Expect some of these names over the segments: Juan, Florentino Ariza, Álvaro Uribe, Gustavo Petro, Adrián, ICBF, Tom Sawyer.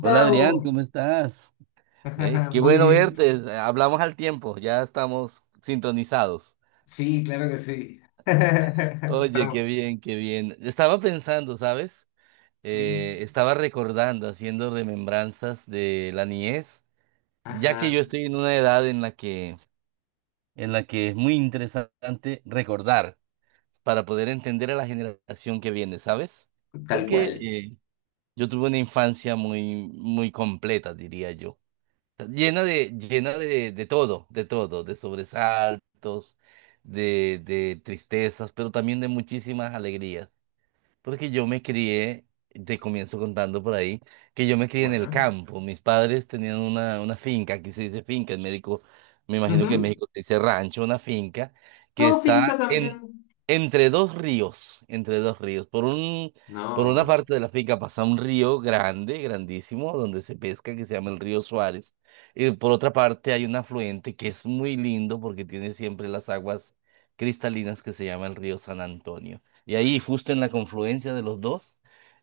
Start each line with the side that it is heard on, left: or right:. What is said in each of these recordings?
right: Hola Adrián, ¿cómo estás? Qué
left: Muy
right: bueno
left: bien.
right: verte. Hablamos al tiempo, ya estamos sintonizados.
left: Sí, claro que sí.
right: Oye, qué
left: Estamos.
right: bien, qué bien. Estaba pensando, ¿sabes?
left: Sí.
right: Estaba recordando, haciendo remembranzas de la niñez, ya que
left: Ajá,
right: yo estoy en una edad en la que es muy interesante recordar para poder entender a la generación que viene, ¿sabes?
left: tal
right: Porque
left: cual.
right: eh, yo tuve una infancia muy, muy completa, diría yo. Llena de todo, de sobresaltos, de tristezas, pero también de muchísimas alegrías. Porque yo me crié, te comienzo contando por ahí, que yo me crié en el
left: Bueno.
right: campo. Mis padres tenían una finca, aquí se dice finca, en México, me imagino que en
left: Ujú.
right: México se dice rancho, una finca, que
left: No,
right: está
left: finca también.
right: entre dos ríos, entre dos ríos. Por una
left: No,
right: parte de la finca pasa un río grande, grandísimo, donde se pesca, que se llama el río Suárez. Y por otra parte hay un afluente que es muy lindo porque tiene siempre las aguas cristalinas que se llama el río San Antonio. Y ahí, justo en la confluencia de los dos,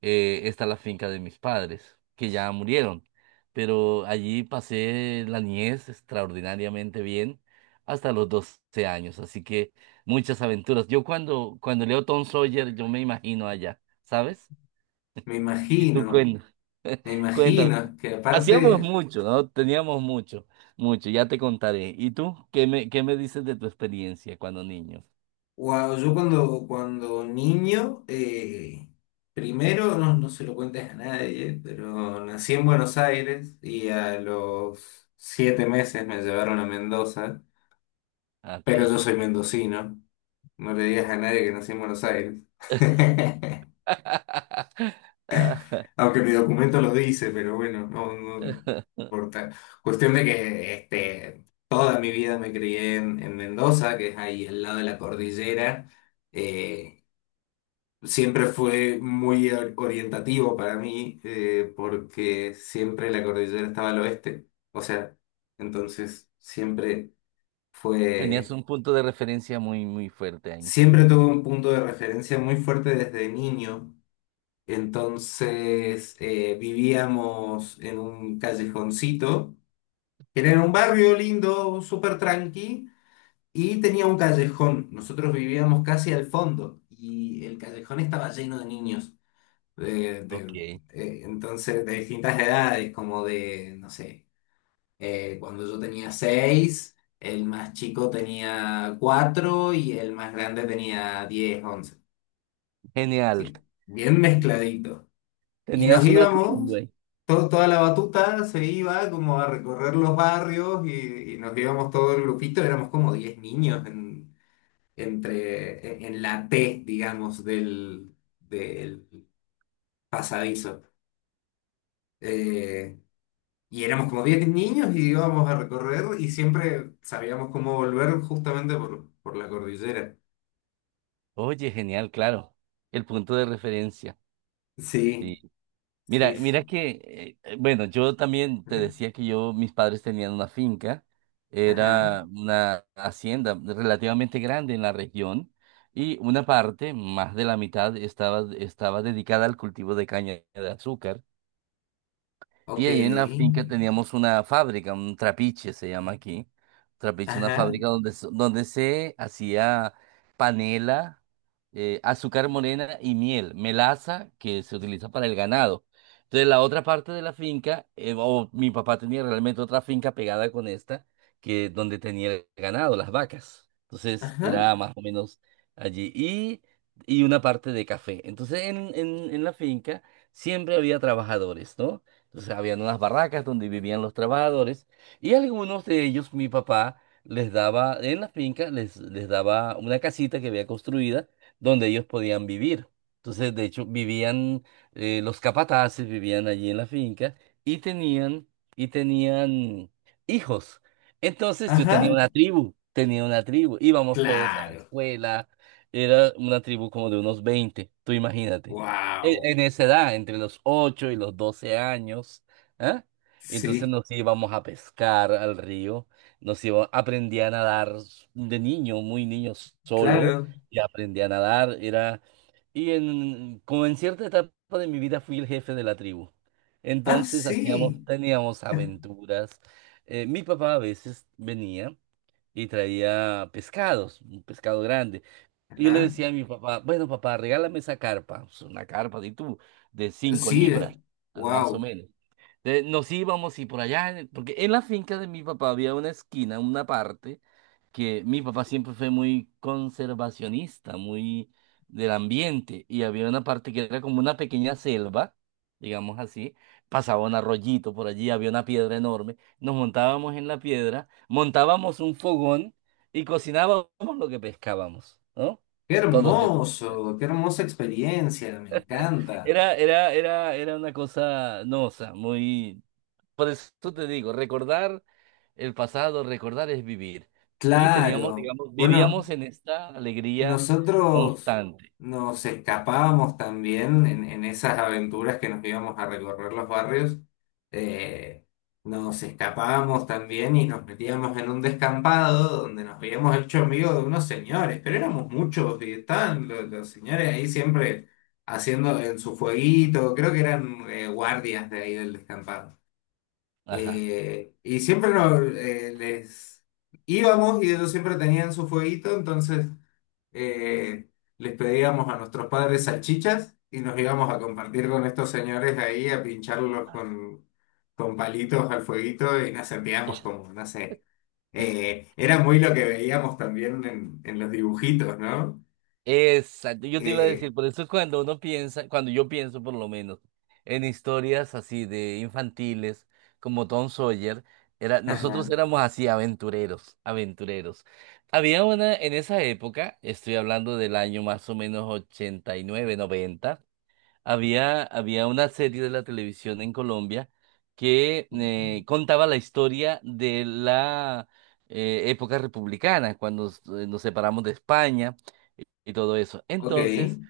right: está la finca de mis padres, que ya murieron. Pero allí pasé la niñez extraordinariamente bien hasta los 12 años. Así que muchas aventuras. Yo cuando leo Tom Sawyer, yo me imagino allá, ¿sabes?
left: me
right: Y tú
left: imagino, me
right: cuéntame.
left: imagino que
right: Hacíamos
left: aparte,
right: mucho, ¿no? Teníamos mucho, mucho. Ya te contaré. ¿Y tú qué me dices de tu experiencia cuando niño?
left: wow, yo cuando niño, primero, no, no se lo cuentes a nadie, pero nací en Buenos Aires y a los siete meses me llevaron a Mendoza,
right: Ok.
left: pero yo soy mendocino. No le digas a nadie que nací en Buenos Aires.
right: Ah.
left: Aunque mi documento lo dice, pero bueno, no, no importa. Cuestión de que este, toda mi vida me crié en Mendoza, que es ahí al lado de la cordillera. Eh, Siempre fue muy orientativo para mí, porque siempre la cordillera estaba al oeste. O sea, entonces siempre
right: Tenías
left: fue,
right: un punto de referencia muy, muy fuerte ahí.
left: siempre tuve un punto de referencia muy fuerte desde niño. Vivíamos en un callejoncito, que era en un barrio lindo, súper tranqui, y tenía un callejón. Nosotros vivíamos casi al fondo y el callejón estaba lleno de niños, de- de-
right: Ok,
left: entonces de distintas edades, como de, no sé, cuando yo tenía seis, el más chico tenía cuatro y el más grande tenía diez, once.
right: genial.
left: Sí, bien mezcladito. Y nos
right: Tenías una
left: íbamos,
right: tribu.
left: toda la batuta se iba como a recorrer los barrios y nos íbamos todo el grupito, éramos como 10 niños en, entre, en la T, digamos, del pasadizo. Eh, y éramos como 10 niños y íbamos a recorrer y siempre sabíamos cómo volver justamente por la cordillera.
right: Oye, genial, claro. El punto de referencia.
left: Sí,
right: Sí. Mira,
left: sí,
right: mira
left: sí.
right: que, bueno, yo también te decía que yo, mis padres tenían una finca,
left: Ajá,
right: era una hacienda relativamente grande en la región y una parte, más de la mitad, estaba dedicada al cultivo de caña de azúcar. Y
left: ok.
right: ahí en la finca teníamos una fábrica, un trapiche se llama aquí. Trapiche, una
left: Ajá,
right: fábrica donde se hacía panela, azúcar morena y miel, melaza que se utiliza para el ganado. Entonces la otra parte de la finca, o mi papá tenía realmente otra finca pegada con esta, que donde tenía el ganado, las vacas. Entonces
left: ajá,
right: era más o menos allí. Y una parte de café. Entonces en la finca siempre había trabajadores, ¿no? Entonces habían unas barracas donde vivían los trabajadores y algunos de ellos, mi papá, les daba, en la finca, les daba una casita que había construida donde ellos podían vivir. Entonces, de hecho, los capataces vivían allí en la finca y tenían, y tenían hijos. Entonces yo
left: ajá.
right: tenía una tribu, íbamos todos a la
left: Claro.
right: escuela, era una tribu como de unos 20. Tú imagínate
left: Wow.
right: en esa edad, entre los 8 y los 12 años, ¿ah? Entonces
left: Sí,
right: nos íbamos a pescar al río, aprendí a nadar de niño, muy niño solo,
left: claro.
right: y aprendí a nadar, como en cierta etapa de mi vida fui el jefe de la tribu.
left: Ah,
right: Entonces
left: sí.
right: teníamos aventuras. Mi papá a veces venía y traía pescados, un pescado grande. Y yo le
left: Ajá.
right: decía a mi papá, bueno, papá, regálame esa carpa, pues, una carpa de tú, de cinco
left: Sí,
right: libras, más o
left: wow.
right: menos. Entonces, nos íbamos y por allá, porque en la finca de mi papá había una esquina, una parte, que mi papá siempre fue muy conservacionista, muy del ambiente, y había una parte que era como una pequeña selva, digamos así, pasaba un arroyito por allí, había una piedra enorme, nos montábamos en la piedra, montábamos un fogón y cocinábamos lo que pescábamos, ¿no?
left: Qué
right: Todos esos muchachos.
left: hermoso, qué hermosa experiencia, me encanta.
right: Era una cosa, no, o sea, muy. Por eso te digo, recordar el pasado, recordar es vivir. Y teníamos,
left: Claro.
right: digamos,
left: Bueno,
right: vivíamos en esta alegría
left: nosotros
right: constante.
left: nos escapábamos también en esas aventuras que nos íbamos a recorrer los barrios. eh, Nos escapábamos también y nos metíamos en un descampado donde nos habíamos hecho amigos de unos señores, pero éramos muchos y estaban los señores ahí siempre haciendo en su fueguito, creo que eran guardias de ahí del descampado.
right: Ajá.
left: Y siempre nos, les íbamos y ellos siempre tenían su fueguito, entonces eh, les pedíamos a nuestros padres salchichas y nos íbamos a compartir con estos señores ahí, a pincharlos con palitos al fueguito y nos sentíamos como, no sé, era muy lo que veíamos también en los dibujitos, ¿no?
right: Exacto, yo te iba a
left: Eh,
right: decir, por eso cuando uno piensa, cuando yo pienso por lo menos en historias así de infantiles como Tom Sawyer,
left: ajá,
right: nosotros éramos así aventureros, aventureros. Había una en esa época, estoy hablando del año más o menos 89, 90. Había una serie de la televisión en Colombia que contaba la historia de la época republicana, cuando nos separamos de España y todo eso.
left: ok.
right: Entonces,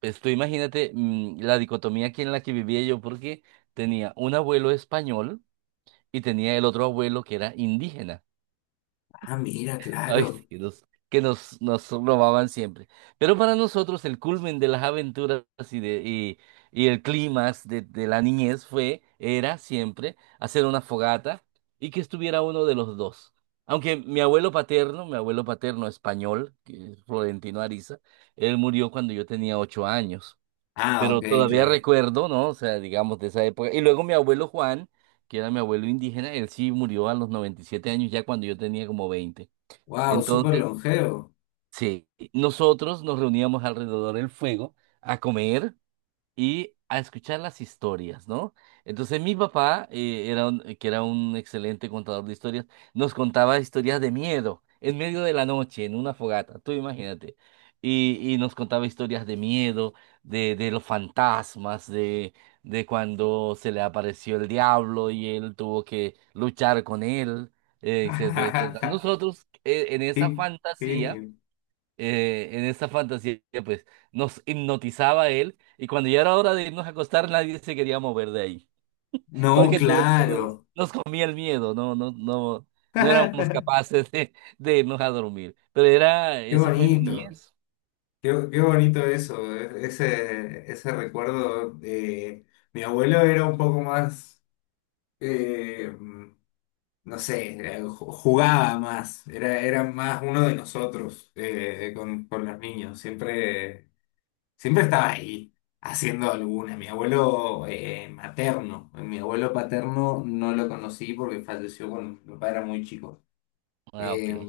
right: pues tú imagínate la dicotomía aquí en la que vivía yo, porque tenía un abuelo español y tenía el otro abuelo que era indígena.
left: Ah, mira,
right: Ay,
left: claro.
right: sí, nos robaban siempre. Pero para nosotros el culmen de las aventuras y, de, y, y el clímax de la niñez era siempre hacer una fogata y que estuviera uno de los dos. Aunque mi abuelo paterno español, que es Florentino Ariza, él murió cuando yo tenía 8 años.
left: Ah, ok,
right: Pero todavía
left: claro.
right: recuerdo, ¿no? O sea, digamos de esa época. Y luego mi abuelo Juan, que era mi abuelo indígena, él sí murió a los 97 años, ya cuando yo tenía como 20.
left: Wow, súper
right: Entonces,
left: longevo.
right: sí, nosotros nos reuníamos alrededor del fuego a comer y a escuchar las historias, ¿no? Entonces mi papá, que era un excelente contador de historias, nos contaba historias de miedo en medio de la noche, en una fogata, tú imagínate. Y nos contaba historias de miedo, de los fantasmas, de cuando se le apareció el diablo y él tuvo que luchar con él, etcétera, etcétera. Nosotros, en esa
left: Qué
right: fantasía
left: genio.
right: eh, en esa fantasía, pues nos hipnotizaba él y cuando ya era hora de irnos a acostar, nadie se quería mover de ahí,
left: No,
right: porque todo el mundo nos,
left: claro.
right: nos comía el miedo, no, no, no, no éramos
left: Qué
right: capaces de irnos a dormir. Pero esa fue mi
left: bonito.
right: niñez.
left: Qué, qué bonito eso, ese, ese recuerdo. Mi abuelo era un poco más, eh, no sé, jugaba más, era, era más uno de nosotros, con los niños, siempre, siempre estaba ahí haciendo alguna. Mi abuelo, materno, mi abuelo paterno no lo conocí porque falleció cuando mi papá era muy chico.
right: Ah,
left: Eh,
right: ok.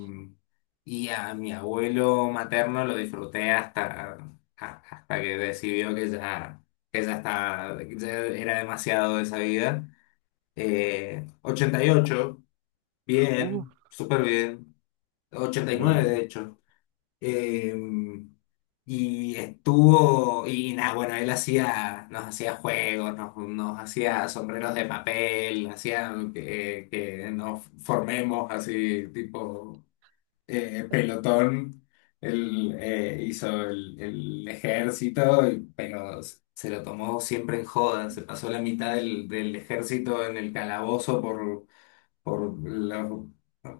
left: y a mi abuelo materno lo disfruté hasta, hasta que decidió que ya, que ya era demasiado de esa vida. 88,
right: Uh,
left: bien, súper bien.
right: Muy
left: 89, de
right: bien.
left: hecho. Eh, y estuvo, y nada, bueno, él hacía, nos hacía juegos, nos hacía sombreros de papel, hacía que nos formemos así, tipo pelotón, hizo el ejército, pero se lo tomó siempre en joda. Se pasó la mitad del ejército en el calabozo por, la-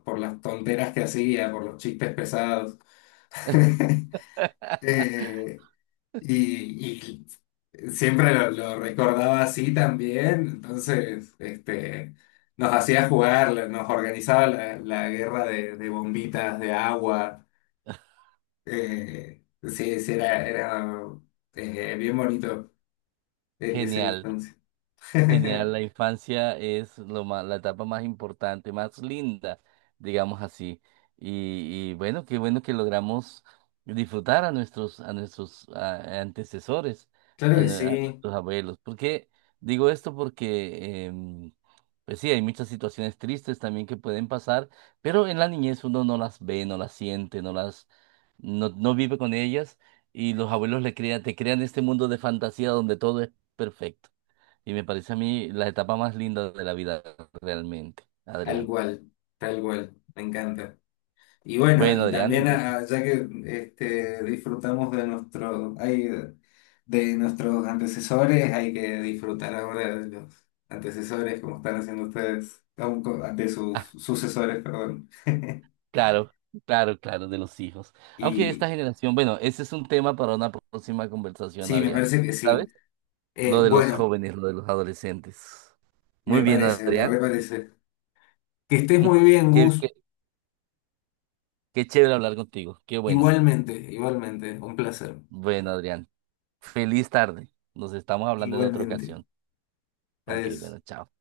left: por las tonteras que hacía, por los chistes pesados. Eh, y siempre lo recordaba así también, entonces este, nos hacía jugar, nos organizaba la, la guerra de bombitas de agua. Sí, sí, era, era bien bonito, esa
right: Genial.
left: infancia.
right: Genial, la infancia es la etapa más importante, más linda, digamos así. Y bueno, qué bueno que logramos disfrutar a nuestros, a nuestros antecesores,
left: Claro
right: a,
left: que
right: nue- a
left: sí,
right: nuestros abuelos. ¿Por qué digo esto? Porque, pues sí, hay muchas situaciones tristes también que pueden pasar, pero en la niñez uno no las ve, no las siente, no, no vive con ellas y los abuelos te crean este mundo de fantasía donde todo es perfecto. Y me parece a mí la etapa más linda de la vida realmente,
left: tal
right: Adrián.
left: cual, tal cual, me encanta. Y bueno,
right: Bueno,
left: y
right: Adrián,
left: también
right: entonces,
left: ah, ya que este, disfrutamos de nuestro, ay, de nuestros antecesores, hay que disfrutar ahora de los antecesores, como están haciendo ustedes, de sus
right: ah,
left: sucesores, perdón.
right: claro, claro, claro, de los hijos. Aunque esta
left: Y
right: generación, bueno, ese es un tema para una próxima conversación,
left: sí, me
right: Adrián.
left: parece que
right: ¿Sabes?
left: sí.
right: Lo de los
left: Bueno,
right: jóvenes, lo de los adolescentes.
left: me
right: Muy bien,
left: parece, me
right: Adrián.
left: reparece. Que estés muy bien,
right: Qué,
left: Gus.
right: qué, qué chévere hablar contigo. Qué bueno.
left: Igualmente, igualmente. Un placer.
right: Bueno, Adrián. Feliz tarde. Nos estamos hablando en otra
left: Igualmente.
right: ocasión. Ok,
left: Adiós.
right: bueno, chao.